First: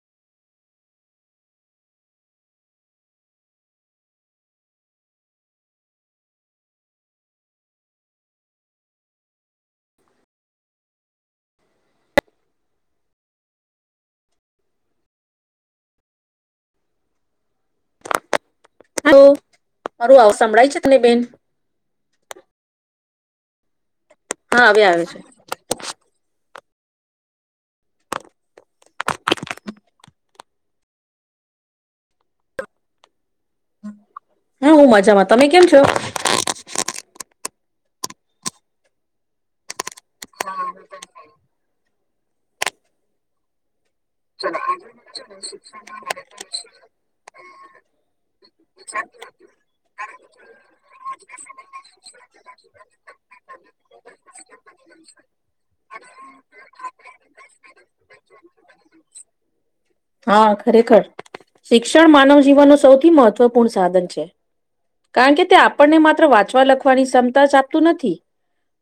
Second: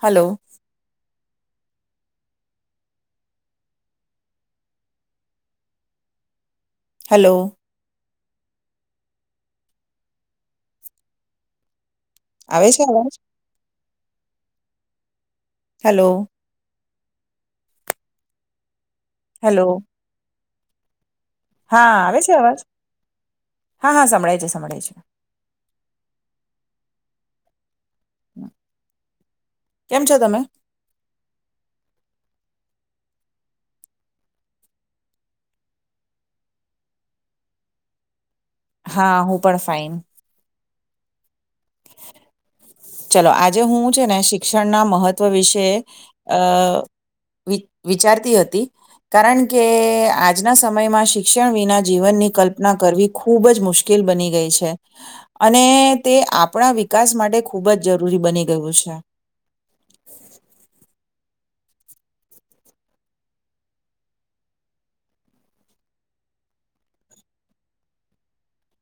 હાલો. Hello. આવે છે અવાજ? હેલો. હાલો હલો અરું આવ સાંભળાય છે જ તને બેન? હા આવે છે અવાજ? હા હા સંભળાય છે હા હવે સંભળાય છે. આવે કેમ છો તમે? હા હું મજામાં, તમે કેમ છો? હા હું પણ ફાઇન. ચાલો આજે હું છે ને શીખ ક્ષણના મહત્વ વિશે અ વિ વિચારતી હતી કારણ કે આ આજના સમયમાં શિક્ષણ વિના જીવનની કલ્પના કરવી ખૂબ જ મુશ્કેલ બની ગઈ છે અને તે આપ આપણા વિકાસ માટે ખૂબ જ જરૂરી બની ગયું છે. હા ખરેખર શિક્ષણ માનવ જીવન નો સૌથી મહત્વપૂર્ણ સાધન છે કારણ કે તે આપણને માત્ર વાંચવા લખવાની ક્ષમતા જ આપતું નથી.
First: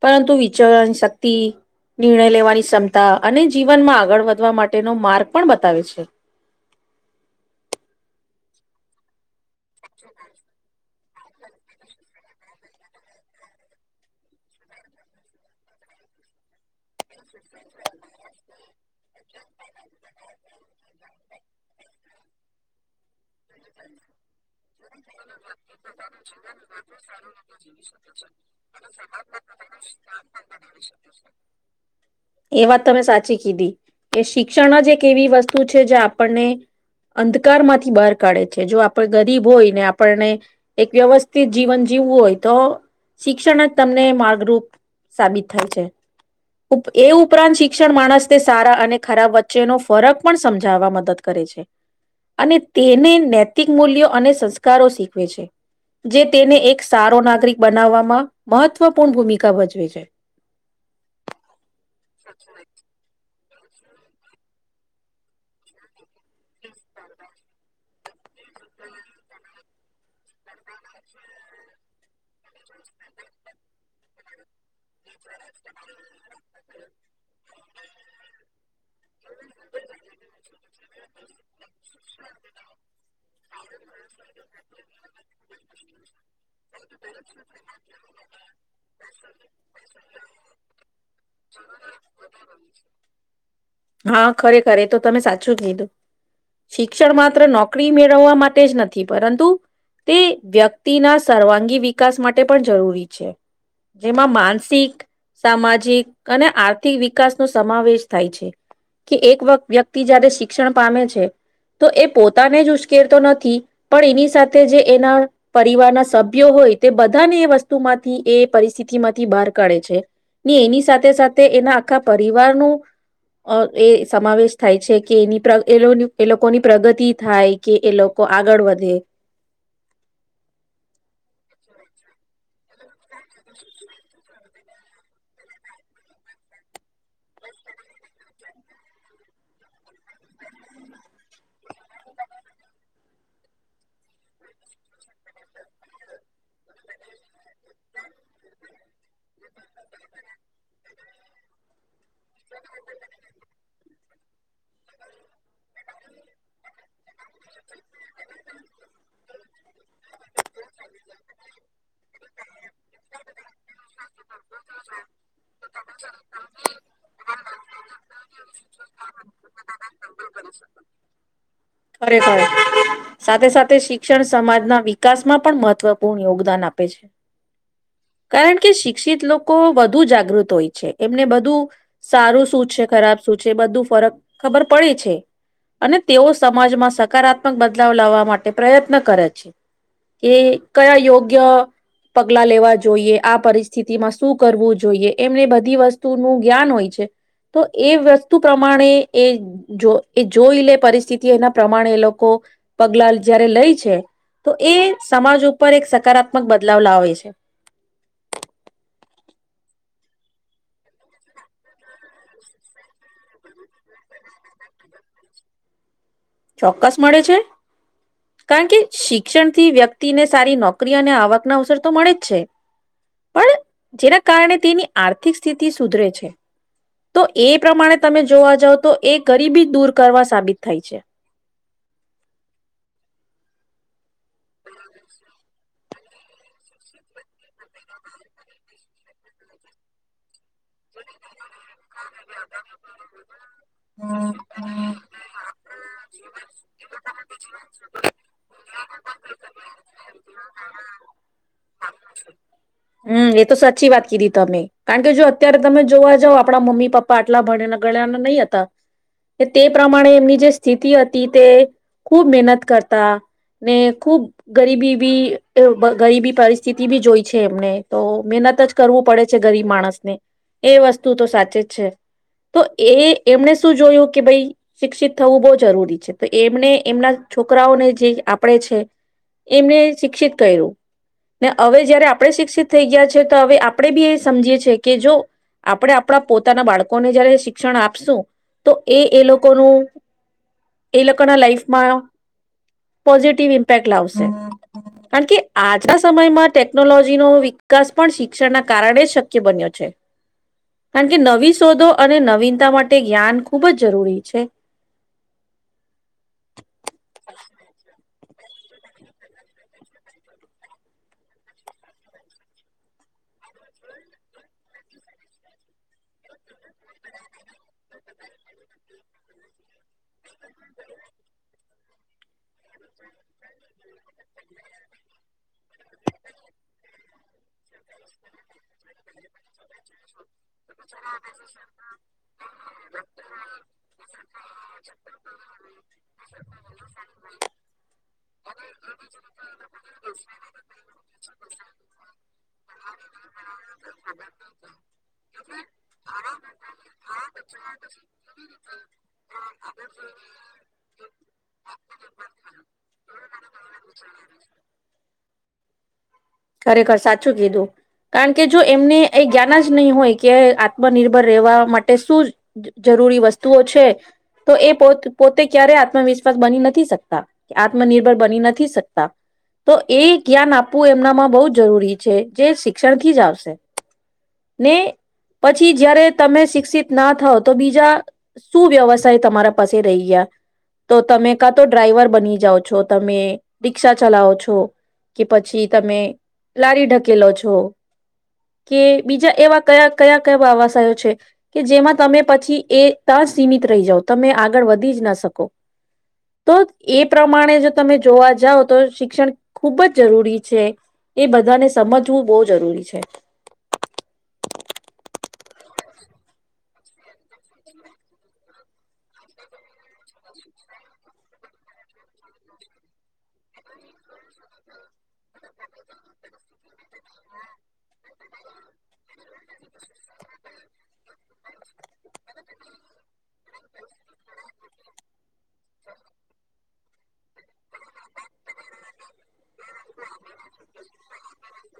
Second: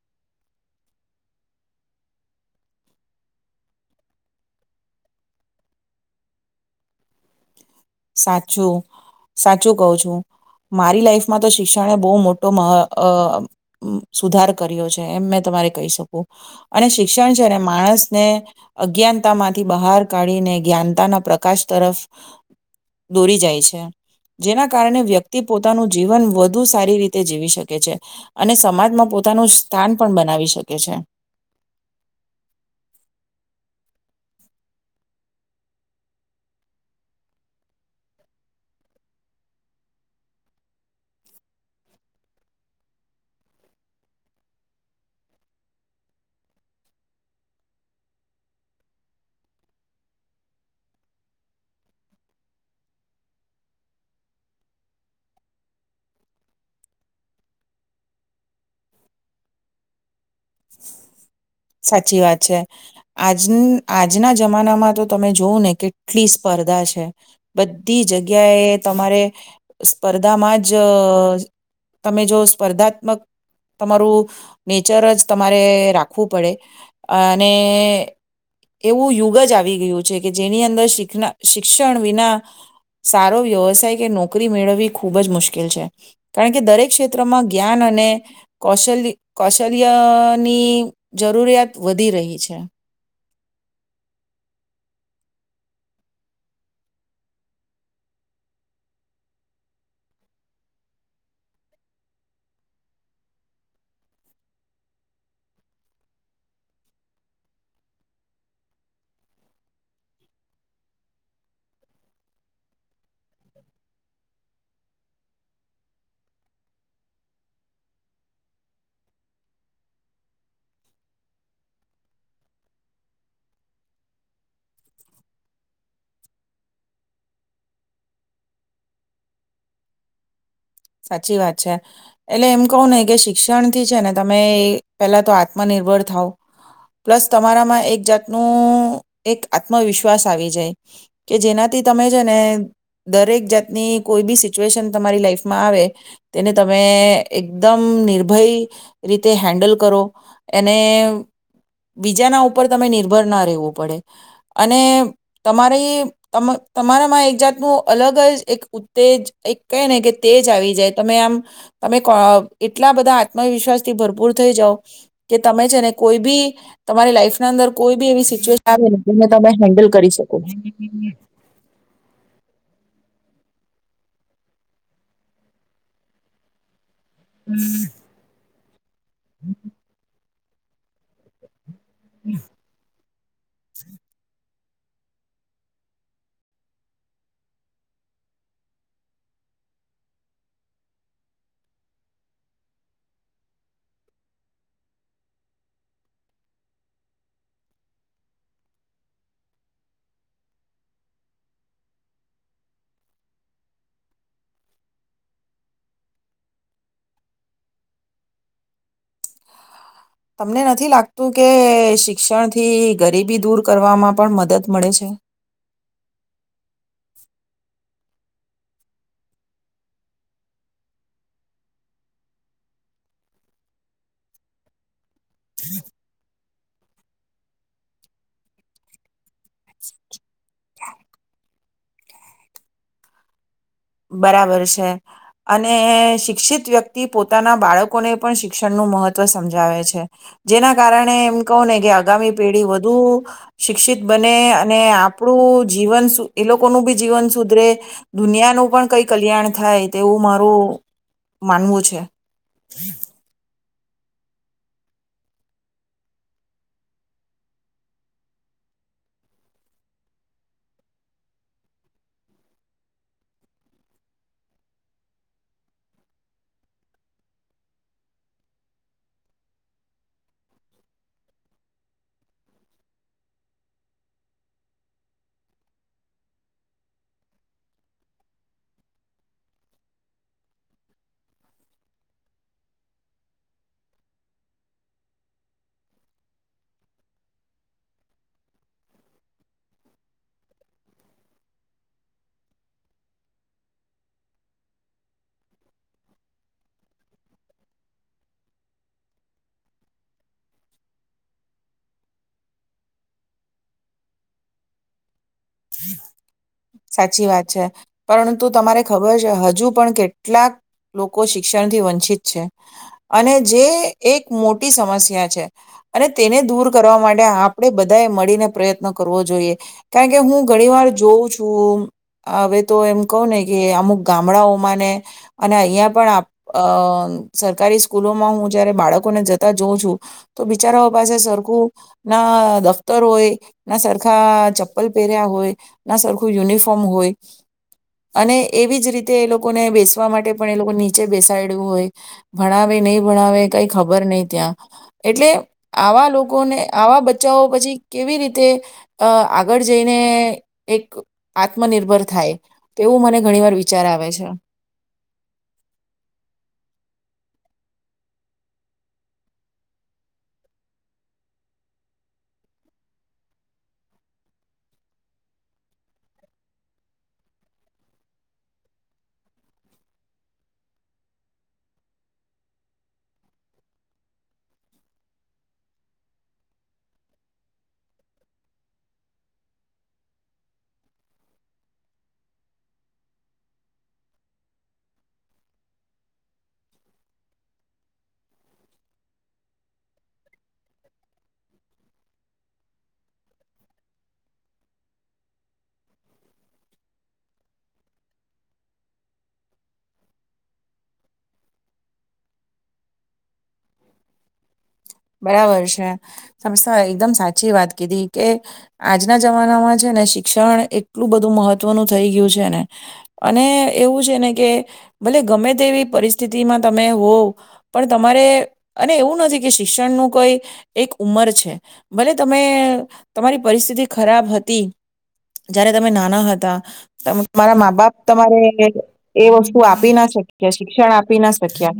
પરંતુ વિચરણ શક્તિ, નિર્ણય લેવાની ક્ષમતા અને જીવનમાં આગળ વધવા માટેનો માર્ગ પણ બતાવે છે. સાચું સાચું કવ છું મારી લાઈફમાં તો શિક્ષણે બહુ મોટો અ અ સુધાર કર્યો છે એમ મે તમારે કહી શકું અને શિ શિક્ષણ જ્યારે માણસને અજ્ઞાનતામાંથી બહાર કાઢીને જ્ઞાનતાના પ્ર આકાશ તરફ દોરી જાય છે જેના કારણે વ્યક્તિ પોતાનું જીવન વધુ સારી રીતે જીવી શકે છે અને સમાજમાં પોતાનું સ્થાન પણ બનાવી શકે છે એ વાત તમે સાચી કીધી. કે શિક્ષણ જ એક એવી વસ્તુ છે જે આપણને અંધકારમાંથી બાર કાઢે છે. જો આપણે ગરીબ હોય ને આપણને એક વ્યવસ્થિત જીવન જીવવું હોય તો શિક્ષણ જ તમને માર્ગરૂપ સાબિત થાય છે એ ઉપરાંત શિક્ષણ માણસ તે સારા અને ખરાબ વચ્ચેનો ફરક પણ સમજાવવા મદદ કરે છે અને તેને નૈતિક મૂલ્યો અને સંસ્કારો શીખવે છે. જે તેને એક સારો નાગરિક બનાવવામાં મહત્વપૂર્ણ ભૂમિકા ભજવે છે. સાચી વાત છે. આજ આ આજના જમાનામાં તો તમે જોવું ને કેટલી સ્પર્ધા છે બધી જગ્યાએ તમારે સ્પર્ધામાં જ તમે જો સ્પર્ધાત્મક તમારું નેચર જ તમારે રાખવું ડે અને એવું યુગ જ આવી ગયું છે કે જેની અંદર શીક શી ક્ષણ વિના સારો વ્યવસાય કે નોકરી મેળવવી ખૂબ જ મુશ્કેલ છે. કારણ કે દરેક ક્ષેત્રમાં જ્ઞાન અને કૌશલની કૌશલ્યની જરૂરિયાત વધી રહી છે. હા ખરેખર એ તો તમે સાચું કીધું. શિક્ષણ માત્ર નોકરી મેળવવા માટે જ નથી પરંતુ તે વ્યક્તિના સર્વાંગી વિકાસ માટે પણ જરૂરી છે. જેમાં માનસિક, સામાજિક અને આર્થિક વિકાસનો સમાવેશ થાય છે કે એક વત વ્યક્તિ જયારે શિક્ષણ પામે છે તો એ પોતાને જ ઉશ્કેરતો નથી પણ એની સાથે જે એના પરિવારના સભ્યો હોય તે બધાને એ વસ્તુમાંથી એ પરિસ્થિતિ માંથી બહાર કાઢે છે. ને એની સાથે સાથે એના આખા પરિવારનો એ સમાવેશ થાય છે કે એની પ્ર એનું એ લોકોની પ્રગતિ થાય કે એ લોકો આગળ વધે. સાચી વાત છે એટલે એમ કોવ ને કે શિક્ષણ થી છે ને તમ તમે પહેલા તો આત્મનિર્ભર થાવ, પ્લસ તમારામાં એક જાતનું એક આત્મવિશ્વાસ આવી જાય કે જેનાથી તમે છે ને દરેક જાતની કોઈ બી સિચ્યુએશન તમારી લાઈફ માં આવે તેને તમે એકદમ નિર્ભય રીતે હેન્ડલ કરો. એને બીજાના ઉપર તમે નિર્ભર ના રહેવું પડે. અને તમારે તમારામાં એક જાતનું અલગ જ એક ઉત્તેજ એક કહે ને કે આવી જાય તમે આમ તમે એટલા બધા આત્મવિશ્વાસ થી ભરપૂર થઈ જાવ કે તમે છે ને કોઈ બી તમારી લાઈફ ના અંદર કોઈ બી એવી સિચ્યુએશન આવે જેને તમે હેન્ડલ કરી શકો. ખરેખર સાથે સાથે શિક્ષણ સમાજના વિકાસ માં પણ મહત્વપૂર્ણ યોગદાન આપે છે. કારણ કે શિક્ષિત લોકો વધુ જાગૃત હોય છે એમને બધું સારું શું છે ખરાબ શું છે બધું ફરક ખબર પડે છે અને તેઓ સમાજમાં સકારાત્મક બદલાવ લાવવા માટે પ્રયત્ન કરે છે કે કયા યોગ્ય પગલા લેવા જોઈએ, આ પરિસ્થિતિમાં શું કરવું જોઈએ એમને બધી વસ્તુનું જ્ઞાન હોય છે તો એ વસ્તુ પ્રમાણે એ જો એ જોઈ લે પરિસ્થિ તી એના પ્રમાણે એ લોકો પગલા જયારે લે છે તો એ સમાજ ઉપર એક સકારાત્મક બદલાવ લાવે છે. તમને નથી લાગતું કે શિક્ષણથી ગરીબી દૂર કરવામાં પણ મદદ મળે છે? ચોક્કસ મળે છે. કારણ કે શિક્ષણથી વ્યક્તિને સારી નોકરી અને આવક ના અવસર તો મળે જ છે. પણ જેના કારણે તેની આથ ર્થિક સ્થિતિ સુધરે છે. તો એ પ્રમાણે તમે જોવા જાવ તો એ ગરીબી દૂર કરવા સાબિત થાય છે. બરાબર છે અને શિક્ષિત વ્યક્તિ પોતાના બાળકોને પણ શિક્ષણનું મહત્વ સમજાવે છે. જેના કારણે એમ કહું ને કે આગામી પેઢી વધુ શિક્ષિત બને અને આપણું જીવન એ લોકોનું બી જીવન સુધરે દુનિયાનું પણ કઈ કલ્યાણ થાય તેવું મારું માનવું છે. હમ્મ, એ તો સાચી વાત કીધી તમે કારણ કે જો અત્યારે તમે જોવા જાવ આપડા મમ્મી પપ્પા આટલા ભણયા ગળ્યાના નહી હતા તે પ્રમાણે એમની જે સ્થિતિ હતી તે ખૂબ મહેનત કરતા ને ખુબ ગરીબી બી ગરીબી પર સ્થીતી બી જોઈ છે એમને તો મહેનત જ કરવું પડે છે ગરીબ માણસને. એ વસ્તુ તો સાચે જ છે તો એ એમણે શું જોયું કે ભાઈ શિક્ષિત થવું બહુ જરૂરી છે. તો એમને એમના છોકરાઓને જે આપણેે છે એમને શિક્ષિત કર્યું. ને હવે જયારે આપણે શિક્ષિત થઈ ગયા છે તો હવે આપણે બી એ સમજીએ છે કે જો આપણે આપણા પોતાના બાળકોને જયારે શિક્ષણ આપશું તો એ એ લોકોનું એ લોકોના લાઈફમાં પોઝિટિવ ઇમ્પેક્ટ લાવશે. કારણ કે આજ સમયમાં ટેકનોલોજીનો વિકાસ પણ શિક્ષણના કારણે શક્ય બન્યો છે. કારણ કે નવી શોધો અને નવીનતા માટે જ્ઞાન ખૂબ જ જરૂરી છે. સાચી વાત છે. પરંતુ તમારે ખબર છે હજુ પણ કેટલાક લોકો શિક્ષણથી વંચિત છે અને જે એક મોટી સમસ્યા છે અને તેને દૂર કરવા માટે આપણે બધા એ મળીને પ્રયત્ન કરવો જોઈએ. કારણ કે હું ઘણી વાર જોઉં છું હવે તો એમ કહ ને કે અમુક ગામડાઓમાં ને અને અહીંયા પણ અ સરકારી સ્કૂલોમાં હું જયારે બાળકોને જતા જોઉં છું તો બિચારાઓ પાસે સરખું ના દફતર હોય ના સરખા ચપ્પલ પહેર્યા હોય, ના સરખું યુનિફોર્મ હોય અને એવી જ રીતે એ લોકોને બેસવા માટે પણ એ લોકો નીચે બેસાડ્યું હોય ભણાવે નહીં ભણાવે કઈ ખબર નહ ત્યાં. એટલે આવા લોકોને આવા બચ્ચાઓ પછી કેવી રીતે અ આગળ જઈને એક આત્મનિર્ભર થાય તેવું મને ઘણી વાર વિચાર આવે છે. શું કીધું. કારણ કે જો એમને એ જ્ઞાન જ નહી હોય કે આત્મનિર્ભર રહેવા માટે શું જરૂરી વસ્તુઓ છે તો એ પો પોતે ક્યારેય આત્મવિશ્વાસ બની નથી શકતા આત્મનિર્ભર બની નથી શકતા. તો એ જ્ઞાન આપવું એમનામાં બહુ જ જરૂરી છે જે શિક્ષણથી જ આવશે. ને પછી જયારે તમે શિક્ષિત ના થાવ તો બીજા શું વ્યવસાય તમારા પાસે રહી ગયા. તો તમે કા તો ડ્રાઈવર બની જાઓ છો તમે રિક્ષા ચલાવો છો કે પછી તમે લારી ઢકેલો છો કે બીજા એવા કયા કયા કયા અવાશો છે કે જેમાં તમે પછી એ ત્યાં સીમિત રહી જાઓ તમે આગળ વધી જ ના શકો તો એ પ્રમાણે જો તમે જોવા જાવ તો શિક્ષણ ખૂબ જ જરૂરી છે એ બધાને સમજવું બહુ જરૂરી છે. બરાબર છે સમસ્થા એકદમ સાચી વાત કીધી કે આજના જમાનામાં છે ને શિક્ષણ એટલું બધું મહત્વનું થઈ ગયું છે ને અને એવું છે ને કે ભલે ગમે તેવી પરિસ્થિતિમાં તમે હોવ પણ તમારે અને એવું નથી કે શીષણ નું કોઈ એક ઉંમર છે ભલે તમે તમારી પરિસ્થિતિ ખરાબ હતી. જયારે તમે નાના હતા તમારા મા બાપ તમારે એ વસ્તુ આપી ના શક્યા શિક્ષણ આપી ના શક્યા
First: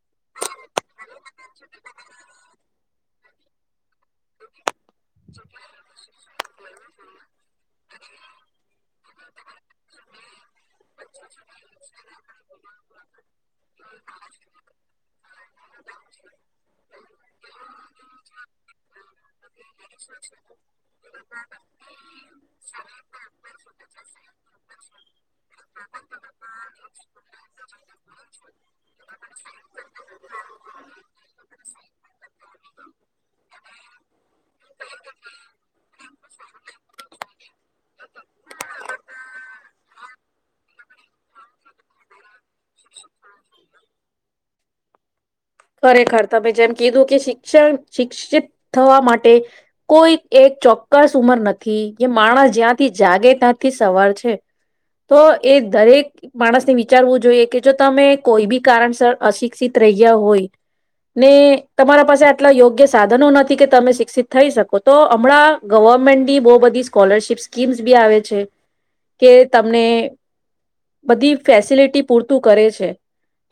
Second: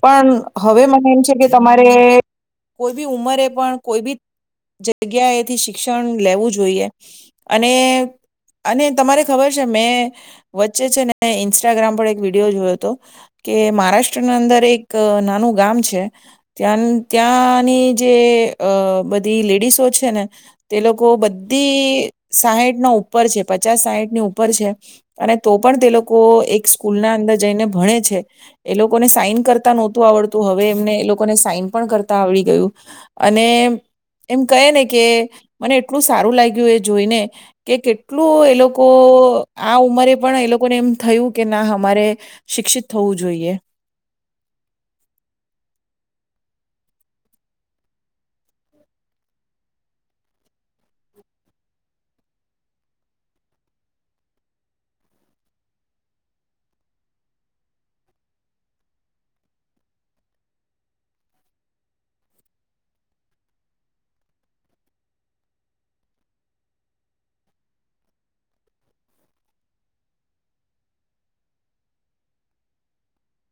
પણ હવે મને એમ છે કે તમારે કોઈ બી ઉંમરે પણ કોઈ બી જગ્યા એથી શીખ શિક્ષણ લેવું જોઈએ. અને અને તમારે ખબર છે મેં વચ્ચે છે ને ઇન્સ્ટાગ્રામ પર એક વિડીયો જોયો હતો કે મહારાષ્ટ્રના અંદર એક નાનું ગામ છે ત્યાં ત્યાંની જે અ બધી લેડીસો છે ને તે લોકો બધી સાહીઠ ના ઉપર છે પચાસ સાહીઠની ઉપર છે અને તો પણ તે લોકો એક સ્કૂલ ના અંદર જઈને ભણે છે. એ લોકોને સાઈન કરતા નહોતું આવડતું હવે એમને એ લોકોને સાઈન પણ કર તા આવડી ગયું અને એમ કહે ને કે મને એટલું સારું લાગ્યું એ જોઈને કે કેટલું એ લોકો આ ઉંમરે પણ એ લોકોને એમ થયું કે ના અમારે શિક્ષિત થવું જોઈએ. ખરેખર તમે જેમ કીધું કે શિક્ષણ શિક્ષિત થવા માટે કોઈ એક ચોક્કસ ઉંમર નથી કે માણસ જ્યાંથી જાગે ત્યાંથી સવાર છે. તો એ દરેક માણસને વિચારવું જોઈએ કે જો તમે કોઈ બી કારણસર અશિક્ષિત રહ્યા હોય ને તમારા પાસે આટલા યોગ્ય સાધનો નથી કે તમે શિક્ષિત થઈ શકો તો હમણાં ગવર્મેન્ટની બહુ બધી સ્કોલરશીપ સ્કીમ્સ બી આવે છે કે તમને બધી ફેસિલિટી પૂરતું કરે છે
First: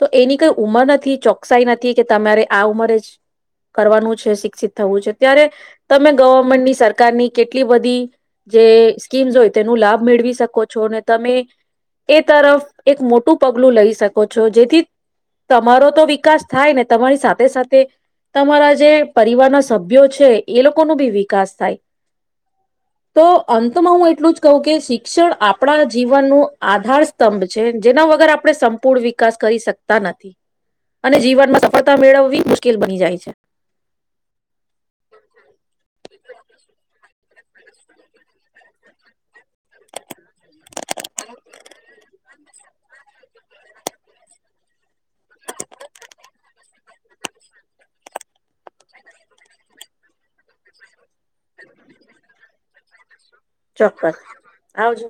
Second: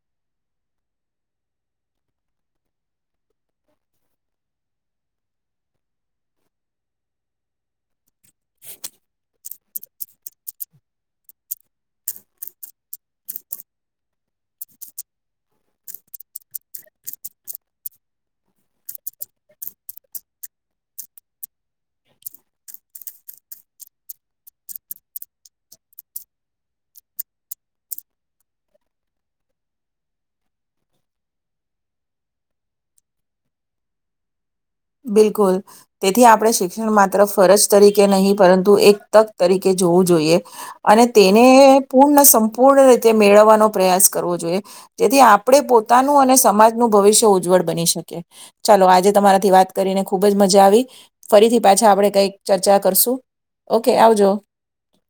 તો એની કઈ ઉંમર નથી ચોકસાઈ નથ થી કે તમારે આ ઉંમરે જ કરવાનું છે શિક્ષિત થવું છે ત્યારે તમે ગવર્મેન્ટની સરકારની કેટલી બધી જે સ્કીમ્સ હોય તેનું લાભ મેળવી શકો છો ને તમે એ તરફ એક મોટું પગલું લઈ શકો છો જેથી તમારો તો વિકાસ થાય ને તમારી સાથે સાથે તમારા જે પરિવારના સભ્યો છે એ લોકો ન બી વિકાસ થાય તો અંતમાં હું એટલું જ કહું કે શિક્ષણ આપણા જીવન નું આધાર સ્તંભ છે જેના વગર આપણે સંપૂર્ણ વિકાસ કરી શકતા નથી. અને જીવનમાં સફળતા મેળવવી મુશ્કેલ બની જાય છે. બિલકુલ તેથી આપણે શિક્ષણ માત્ર ફરજ તરીકે નહીં પરંતુ એક તક તરીકે જોવું જોઈએ અને તેને પૂર્ણ સંપૂર્ણ રીતે મેળવવાનો પ્રયાસ કરવો જોઈએ જેથી આપણે પોતાનું અને સમાજનું ભવિષ્ય ઉજ્જવળ બની શકીએ ચાલો આજે તમારાથી વાત કરીને ખુબ જ મજા આવી ફરીથી પાછા આપણેે કઈક ચર્ચા કરશું ઓકે ચોક્કસ આવજો. આવજ